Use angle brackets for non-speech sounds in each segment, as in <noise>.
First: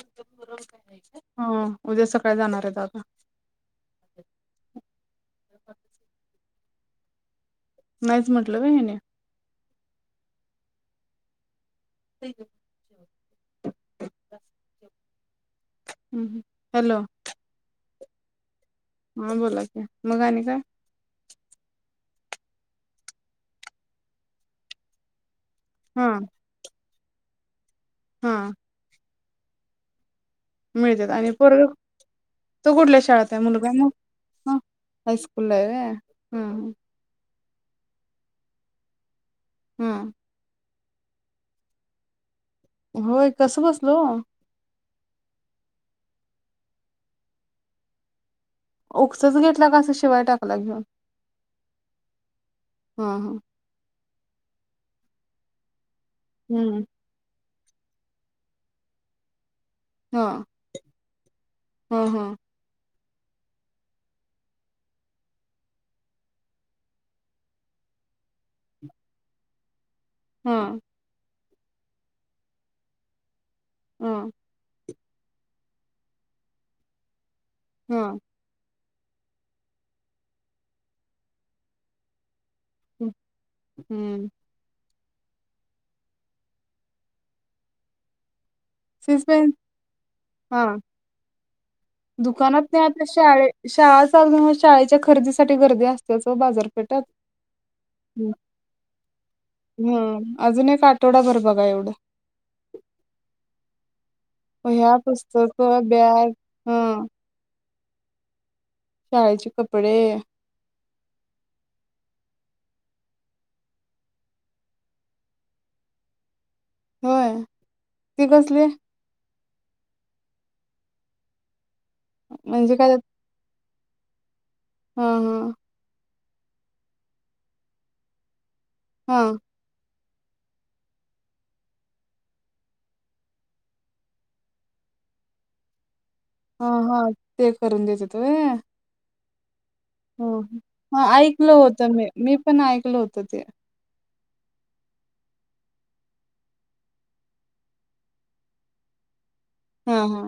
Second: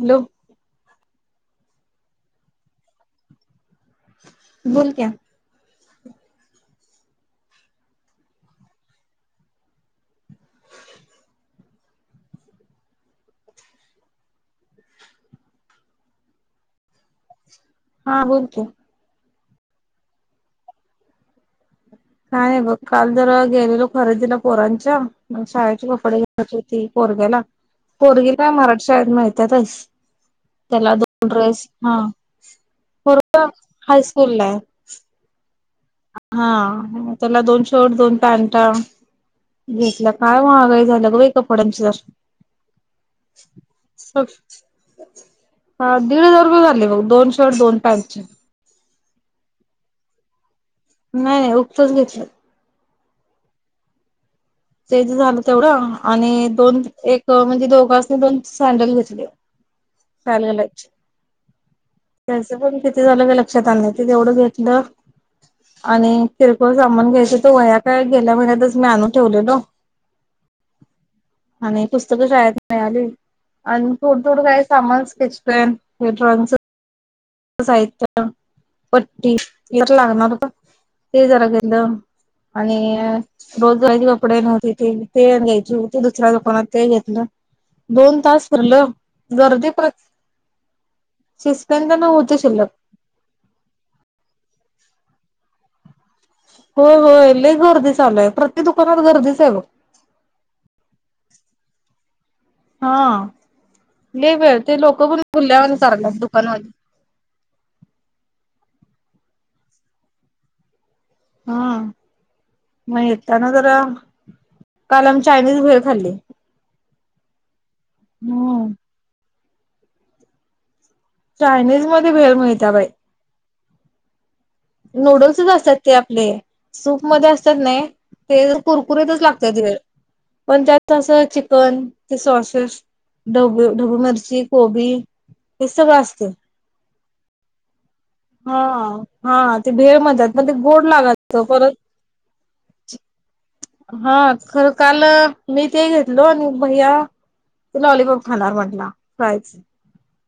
Hello हो, उद्या सकाळी जाणार आहेत दादा. बोल क्या. नाहीच म्हटलं का हीने? हॅलो हा बोलत की ह बोला की मग आणि काय? काय नाही बघ. काल जरा गेलेलो खरेदीला पोरांच्या. मग शाळेचे हा कपडे घ्यायची होती. पोरग्याला पोरगिला मराठी शाळेत माहित त्यातच मिळते आणि प तो कुठल्या शाळात आहे पोरगा मुलगा हायस्कूल ला आहे ना हायस्कूल ला आहे. व्हय हा. हम्म त्याला दोन शर्ट दोन पॅन्ट. हम्म घेतलं काय महागा <unintelligible> होय कसं बसलो हा दीड हजार रुपये झाले ब दोन शर्ट दोन पॅनटचे उकसच घेतला कासां शिवाय टाकला घेऊन. नाही नाही उगतच घेतलं. हा हा. ते तर झालं तेवढं आणि दोन, हम्म एक म्हणजे? दोघासने दोन सँडल घेतले. हा शाळेला घालायचे. हा हा पैसे पण किती? ते झालं का लक्षात आण ते तेवढं घेतलं आणि किरकोळ सामान घ्यायच तो वया का गेल्या महिन्यातच मी आणून ठेवलेल. हम. आणि पुस्तक शाळेत मिळाली. आणि हा थोडंथोडं काय सामान <unintelligible> हा साहित्य पट्टी यार लागणार का ते जरा गेलं. आणि रोजगयचे हम्म कपडे नव्हते ते. ते घ्यायची होती दुसऱ्या दुकानात ते घेतलं दोन तास लो सीस पेन गरदीे प्र हा <unintelligible> दुकानात शिल्लक नाही आता शा शाळा चाल शाळेच्या खरेदीसाठी गर्दी अस बाजारपेठ होय होय लई गर्दी चालू आहे प्रत्येक दुकानात गर्दीच आहे बघ अजून एक आठवडाभर बघा एवढ <unintelligible> हा. ल वे ते वह्या, लोकं पण पुस्तक, खुल्यावर <unintelligible> रला बॅग दुकान वा हं शाळेचे कपडे हा म्हण त्याना जरा काल आम चायनीज भेळ खाल्ली होय. ते कसले हम्म. चायनीज म भेळ मिळता म्हणजे बाई काय हं नूडल्सच हं असतात त्या ले सूप मध्ये असतात ने ते करकुरीतच हां लागतय ते पण त्यात असं चिकन ते सॉसेस ढब ढबू मिरची कोबी हे सगळं अस हा हा ते करून देतात होय. हा. हा. ते भेळ हो म्हणतात पण ते गोड लागायचं ऐकलं परत होतं म मी पण ऐकलं होत ते खर काल मी ते घेतलो आणि भैया ते लॉलीपॉप खाणार म्हंटला कायच हा हा.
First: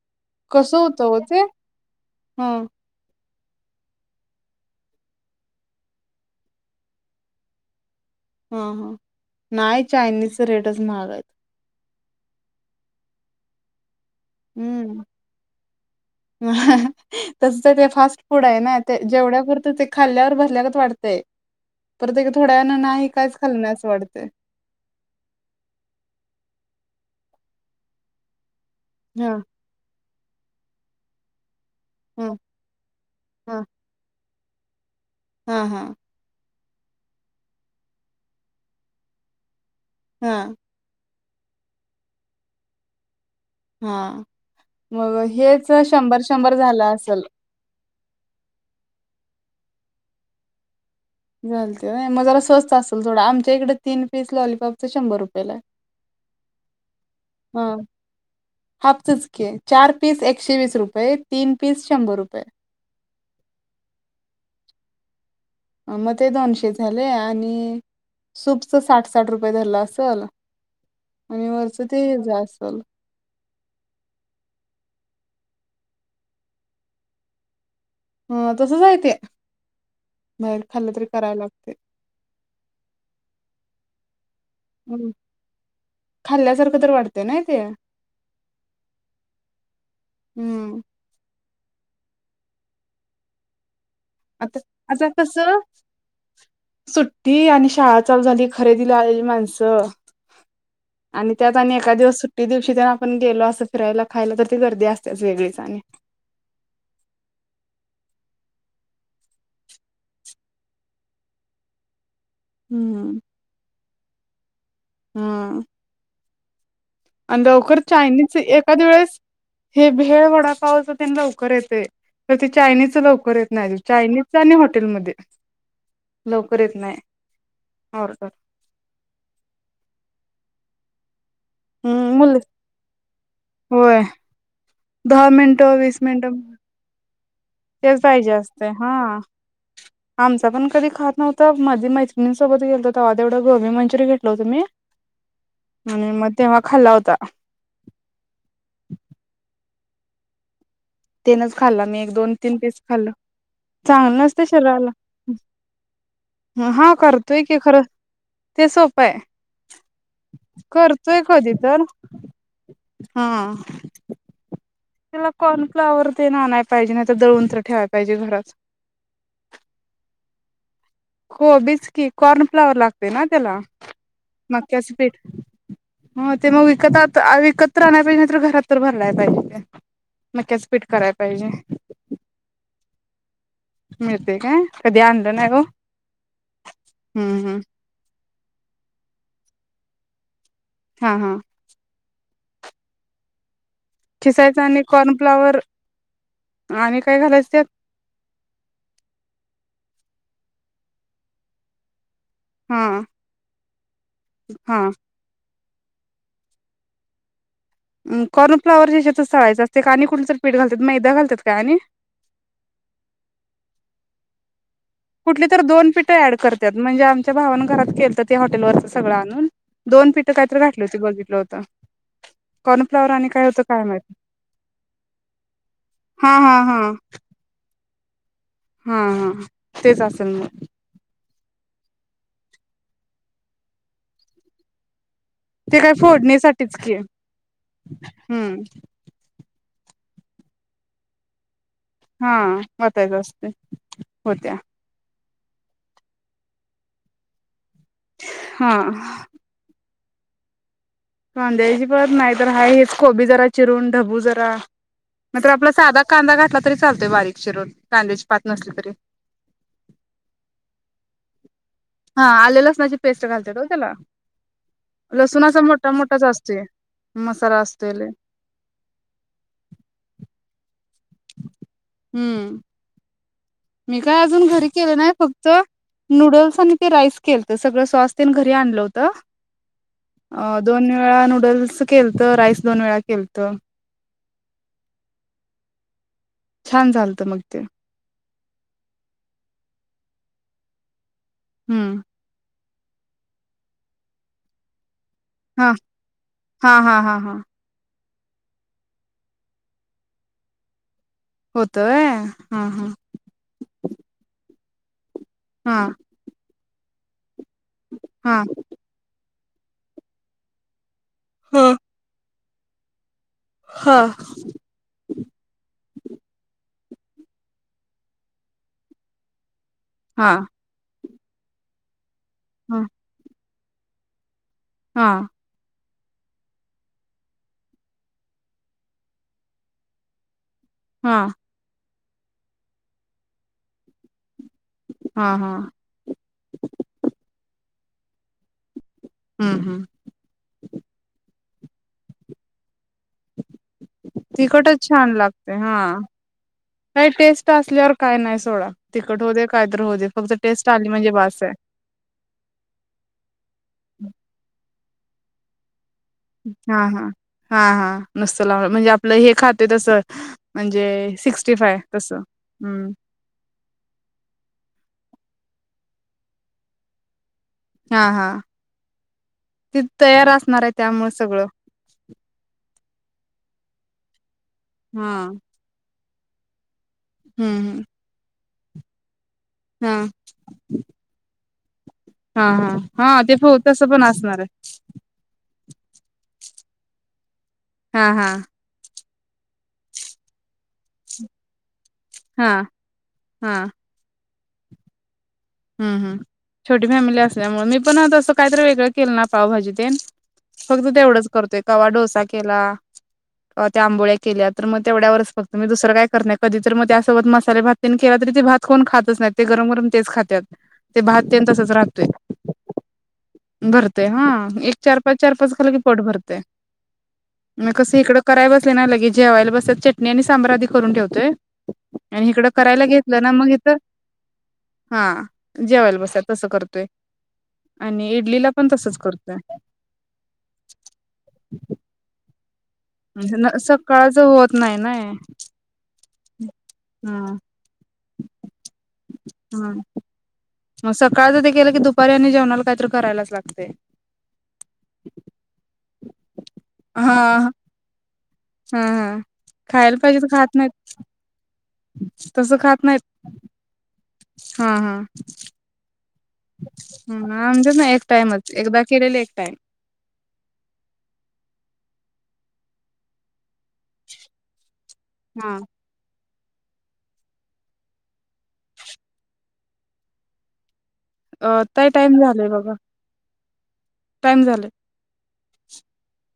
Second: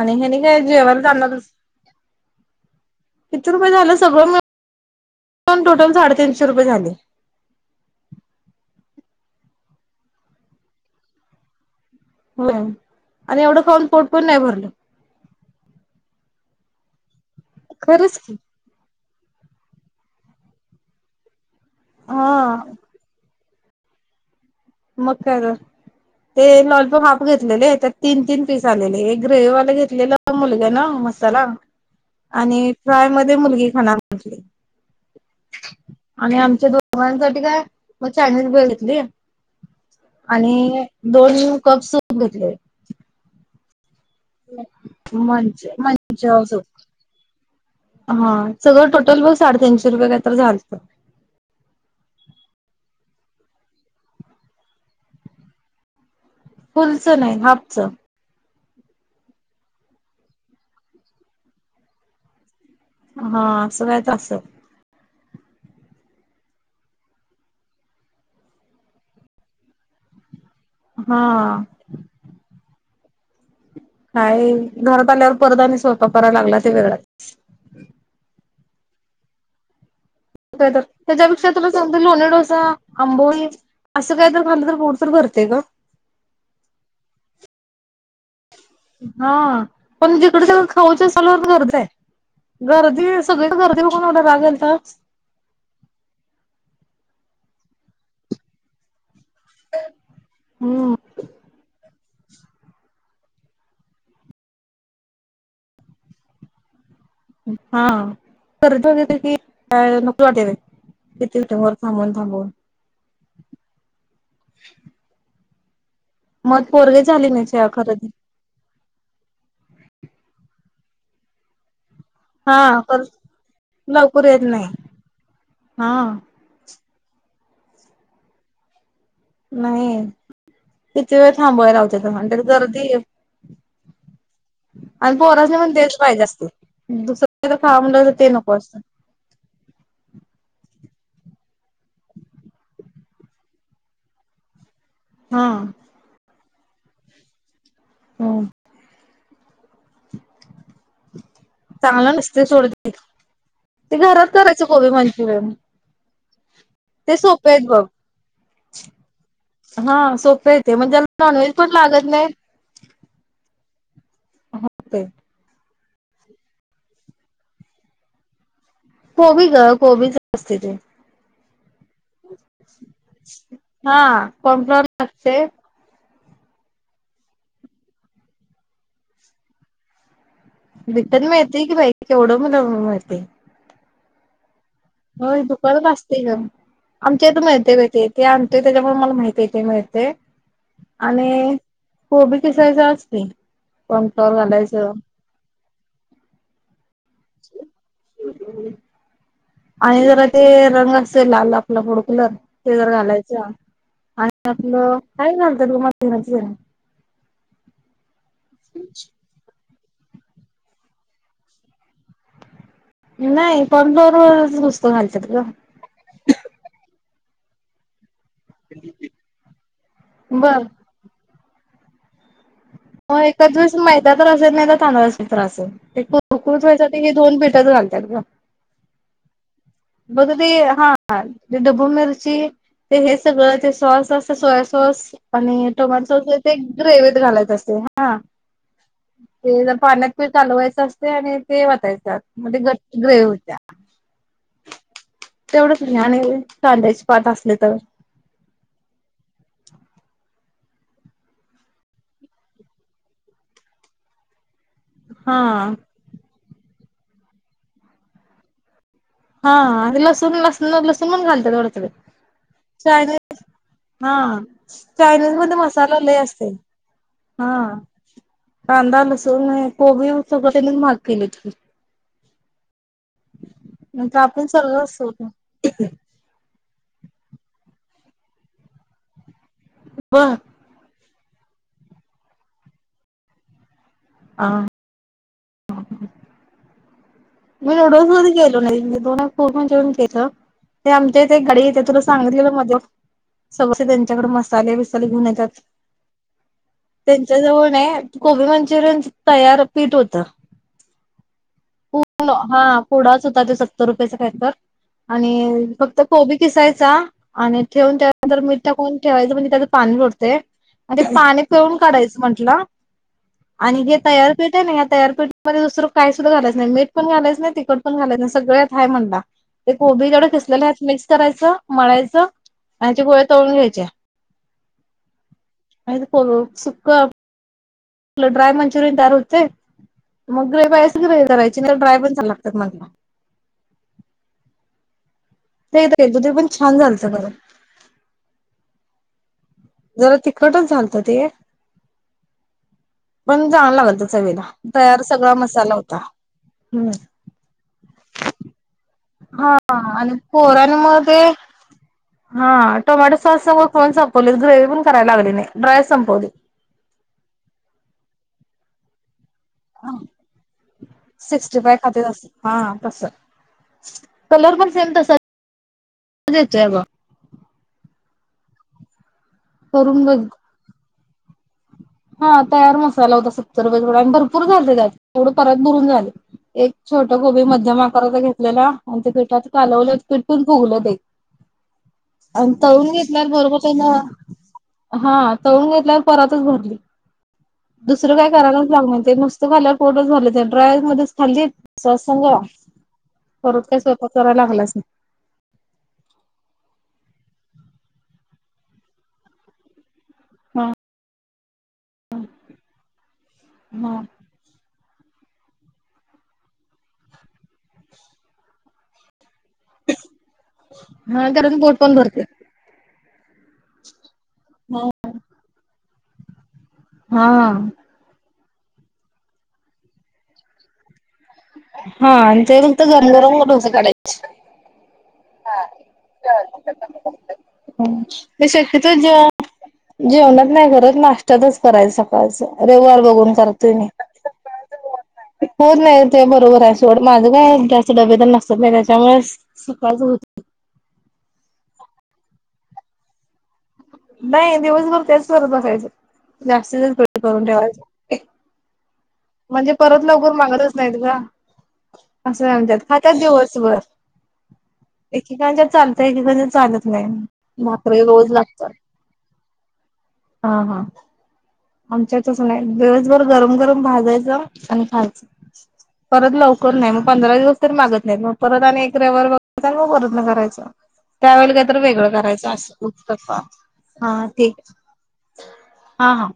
आणि हे जेवण चालणार स हं किती रुपये झालं सगळं टोटल साडेतीनशे रुपये झाले. हं नाही चायनीज रेटच महाग आहेत. हो आणि एवढं खाऊन पोट पण नाही भरल <unintelligible> तसग का फास्ट फूड आहे ना ते जेवढ्यापुरत ते खाल्ल्यावर भरल्यागत वाटतंय. प्रत्येक हा थोड्याना नाही काईच खालण्यास वाढते. मग का ते लॉलपॉप हाफ घेतलेले त्या तीन तीन तेच आलेले एक ग्रे हां वाल घेतलेल. मुलगा ना मसाला हां आणि फ्राय म हां मुलगी खाना म्हटली हां हां आणि आमच्या दोन तंसाठी काय मग छ भेळ घेतली हां आणि दोन कप सध घेतले हा मग मंच हेच शंभर मंच शंभर सूप झालं असल हा सगळं टोटल बघ साडेतीीनशे रुपये काही तर झालतं घलते मग जरा स्वस्त असेल थोडं आमच्या इकडे तीन पीस लॉलपॉपच शंभर रुपयेला फुलचं नाही हाफचं हाफचचकी चार पीस एकशे वीस रुपय, तीन पीस शंभर रुपय. हा असं कायतर असल. मग ते दोनशे झाले आणि सूपच साठ, साठ रुपय धरलं असल. आणि हा वरचं ते हेज असल. काय घरात आल्यावर परत आणि स्वयपाक कराय लागला ते वेगळाच. ह तसचाय ते. बाहेर काय खाल्लं तरी करायला त्याच्यापेक्षा तुला लागते. सांगतो लोणी डोसा, आंबोळी असं कायतर हम् खाल्ल्यासारखं तर वाटतय नाय ते. हा पण जिकड सगळ हम्म खाऊच सला गर्दी. गर्दी सगळीकडं गर्दी बघून एवढा राग आता आलता आता कस सुट्टी आणि शाळा चाल झाली खरेदीला आले ली माणसं हम्म आणि त्यात आणि एका दिवस सु ट्टी दिवशी तर आपण गेलो असं फिरायला, खायला तर ते गर्दी असत्याच वेगळीच आणि. हा परत <unintelligible> आणि नको वाटत किती वर थांबून थांबून हम्म <inaudible> हा मग पोरगी झाली आणि नाही लवकर खरेदी चायनीजच एक एखाद्या वेळेस हे भेळ, वडापावच तेन लवकर येतय. पण ते हा चायनीजच कर लवकर येत नाही, लवकर चायनीजच येत आणि नाही हॉटेलमध्ये हा लवकर येत नाही. म ओरडतात. नाही वेळ थांबयला लावत्यात, हम्म आणि मुल त्यात गर्दी होय आणि दहा पोरासनी पण मिनिटं तेच वीस पाहिजे मिनिटं असतय. दुस तेच पाहिजे असतय. हा आमचा पण कधी खात नव्हतं, मध्ये मैत्रिणीसोबत गेलतो तवा तेवढं गोबी मंचुरी घेतलं होतं मी. हा, आणि मग तेव्हा खाल्ला होता. हम्म. तेनच खाल्ला, मी एक, चांगलं दोन, नसतय तीन सोड पीस ते खाल्ल. ते चांगलं घरात नसतय करायचं कोबी शरीराला. मंचुरियन ह हा ते करतोय सोपे की आहेत खरं बघ ते सोपं आहे. हा सोपे आहे ते म्हणजे करतोय त्याला कधी नॉनव्हेज पण तर लागत नाही हा. होतय तेला कॉर्न- फॉवर तेन आणाय पाहिजे नाही तर, दळून तर ठेवाय पाहिजे घरात. कोबी गं कोबीच असते ते, को बीच. की कॉर्न फ्लावर लागते ना त्याला हा कॉर्नफ्लॉवर मक्याचपीठ? लागतय हो ते मगं विकत विक तर आणायला पाहिजे नाही तर घरात तर बनवायला पाहिजे ते. मक्याचं पीठ <inaudible> कराय पाहिजे ते. मिलतय काय? कधी आणलं होय नाही हो दुकानत असतय गं आमच्या हम्म हीत हम्म मिळतय गं ते आणतोय त्याच्यामुळे मला माहिती हाय. ते मिळतेय, हा हा आणि कोबी साय असते खिसायंच आणि कॉर्न फ्लावर आणि काय घालायच त्यात? आणि जरा ते रंग असे लाल आपला फुड कलर, ते हा जर घालायचं आणि हा आपलं काय घाल, <unintelligible> कॉर्नफ्ला च्या हेज्यातच चालायच अस--. ते काणी कुठच पीठ घालतात मैदा घालतात का आणि? नाही <inaudible> ग कुठली तर दोन पिठं ऍड करतात म्हणजे भावानं घरात केलतं ते हॉटेलवरच सगळं आणून दोन पीठं काहीतरी घातली होती बघितलं होतं. तर. <inaudible> हा चल हा हा का. हा हा. तेच बघ असेल ते मग हा. डबू मिरची ते हे सगळं ते सॉस सोया सॉस. आणि ते काय टोमॅटो अस ते फोडणीसाठीच की ग्रेवत घालायच असते हा हम्म ते. पाण्यात पि चालवायचं असते आणि ते वाटयच हा म्हणजे गट्ट वाटायच ग्रह असते होत्या. होत्या तेवढंच नाही आणि कांद्याचे पाात असले तर हा. कांद्याची पात नाही तर हा हेच खबी जरा चिरून ढबू जरा. हा म्र आपला साधा कांदा घातला. तरी चालतोय बारीकशी रोज कांद्याची पात नसली तरी. हा अेला सन सला स सुमन काालतात दोडत. हा आले लसणाची पेस्ट घालते हो त्याला हा चायनीज मध्ये लसूणाचा मोठा मसाला लय मोठाच असते. हा कांदा लसूण कोबी सगळं. जे. केलेत. हम्म मी नंतर काय आपण अजून घरी सगळं केलं असतो नाही फक्त नूडल्स आणि ते राईस केल तर सगळ स्वास्यने घरी आणलं होतं. ब अ दोन्. वेळा नूडल्स केलत राईस दोन वेळा केलत. ह. ह छान चालत. मी एवढो सो के दोनूर् जेवन घेत ते आमच्या. ते गडीेते हम्म तुला सांगत गेलं मध्ये स त्यांच्याकडे मसाले. येतात हा हा हा हा त्यांच हा जवन आहे. गोबी मंचुरियन तयार पीठ होत. हो. हा पुोडाच होता ते सत्तर रुपयाेचा खही तर आणि हा फक्त कोबी किसायचा आणि ठेवून त्यानंतर हा मिीठ कोण ठेवायचं म्हण त्यात पाणी लडते. आणि पाणी पिऊून ह काढायचं म्हटलं. आणि ह जे तयारपीठ आहे ना या तयारपीठमध्येध्ये दुसरं काही सुद्धा करायच नाही मीठ पण घालायच नाही तिकड पण घालायच नाही सगळत हाय म्हणला ते कोबी जोड हा खेसलेला मिस करायचं मळायचं आणि ते गोळ्या तळून घ्यायचे च्या हा अ पोलो सुख ड्राय मंचुरयन दार होते मग हा कय ड्राय् मंचुरी गत म्हटला हा हा नाही तर येतो ते पण छान झालतं खरं हम्म हम्म जरा तिकटच चालतं ते पण चांगलं लागलतं चवीला तिकटच तयार छान सगळा लागते मसाला हा होता हम्म काही टेस्ट असल्यावर काय नाही सोडा तिखट होऊ दे हा काय तर होऊ दे आणि फक्त टेस्ट आली पोरांमुळे म्हणजे ते बास आहे हा टोमॅटो सॉस सगळं खन सापवलेत ग्रेवी पण कराय लागली नाय ड्राय संपवली. हा हा हा हा नस्त म्हणजे आपलं हे खाते फा तसं म्हणजे सिक्स्टी फाय तसं हम्म कलर पण सेम बजचे गो हा हा तिथ करून बघ तयार असणार आहे त्यामुळे सगळं तरथोर र झा त्या हा एवढं परत बुरून झाले एक छोट गोबी मध्यम हम्म आकारात घेत ला भेटात कालवलत हम्म पिरतून भोगलंत हा हा हा ते फ तस त्याला पण असणार आहे हा तळून घेतल्यावर परतच भरली हा दुसरं हा काय करायलाच लागणार ते नुस्त खाल्ल्यावर पर्टच झालं ड्राय मध्येच खाल्ली सांग हा हा परत काय स्वयपा चोरायलागलासा हम्म हम्म छोटी फॅमिली असल्यामुळे मी पण तसं काहीतरी वेगळं केलं नाय पावभाजी ते हा फक्त तेवढंच करतोय कवा डोसा केला, त्या हा आंबोळ्या केल्या त म तेवढ्या वरच फक्त मी दुसरं काय कर नाही कधी तर मग त्या सोबत मसाले भात तेन केला तरी ते भात कोण खातच नाहीत. ते गरम गरम तेच खातात. हा त्या अजून पोट पण भरते. परत. हा एक चार पाच चार पाच खाउन‌घेतय. पोट भरतय. हा म कस इकडं कराय बसले ना लगेच जेवायला बसत चटणी आणि सांबर आधी करून ठेवते. हा आणि ते फक्त गरमगरमच ढोसे इथं काढायचे. हा जेवायला बसल्यावर तस करतोय आणि ते इडलीला पण शक्यतो तसंच जेव करतोय जेवणच नाही करत, नाश्त्याातच करायचं सकाळी. अस <inaudible> सकाळच होत नाही नाय. होत नाही ते बरोबर आहे सोड माझं हा. काय डबे तर नसतात त्याच्यामुळे होत. म सकाळच ते केलं की दुपारी आणि जेवणाला काहीतरी करायलाच लागते. नाही दिवसभर त्याच करत बसायचं जास्तीत जास्त करून हा ठेवायच. हा. म्हणजे खायला परत पाहिजे तर लवकरून खात मागतच नाहीत का? असं तसं म्हणतात खात नाहीत खात्यात दिवसभर हा हा एक एकच्यात चाल पीकाची चालत नाही आमच्यात भात ना एक रोज टाइमच लागतात, एकदा केलेले एक टाइम. हा हा. आमच्यात तस नाही दिवसभर गरम, गरम भाजायचं आणि खायचं. हा. परत लवकर नाही मग पंधरा दिवस तरी मागत नाहीत मग परत आणि एक रवीवार बघयचा मग परत न करायच. त्यावेळी अ काहीत ताई वेगळं टाइम झालंय करायचं अस बघा उत्तप्पा. हा टाइम झालाय. ठीके. हा हा.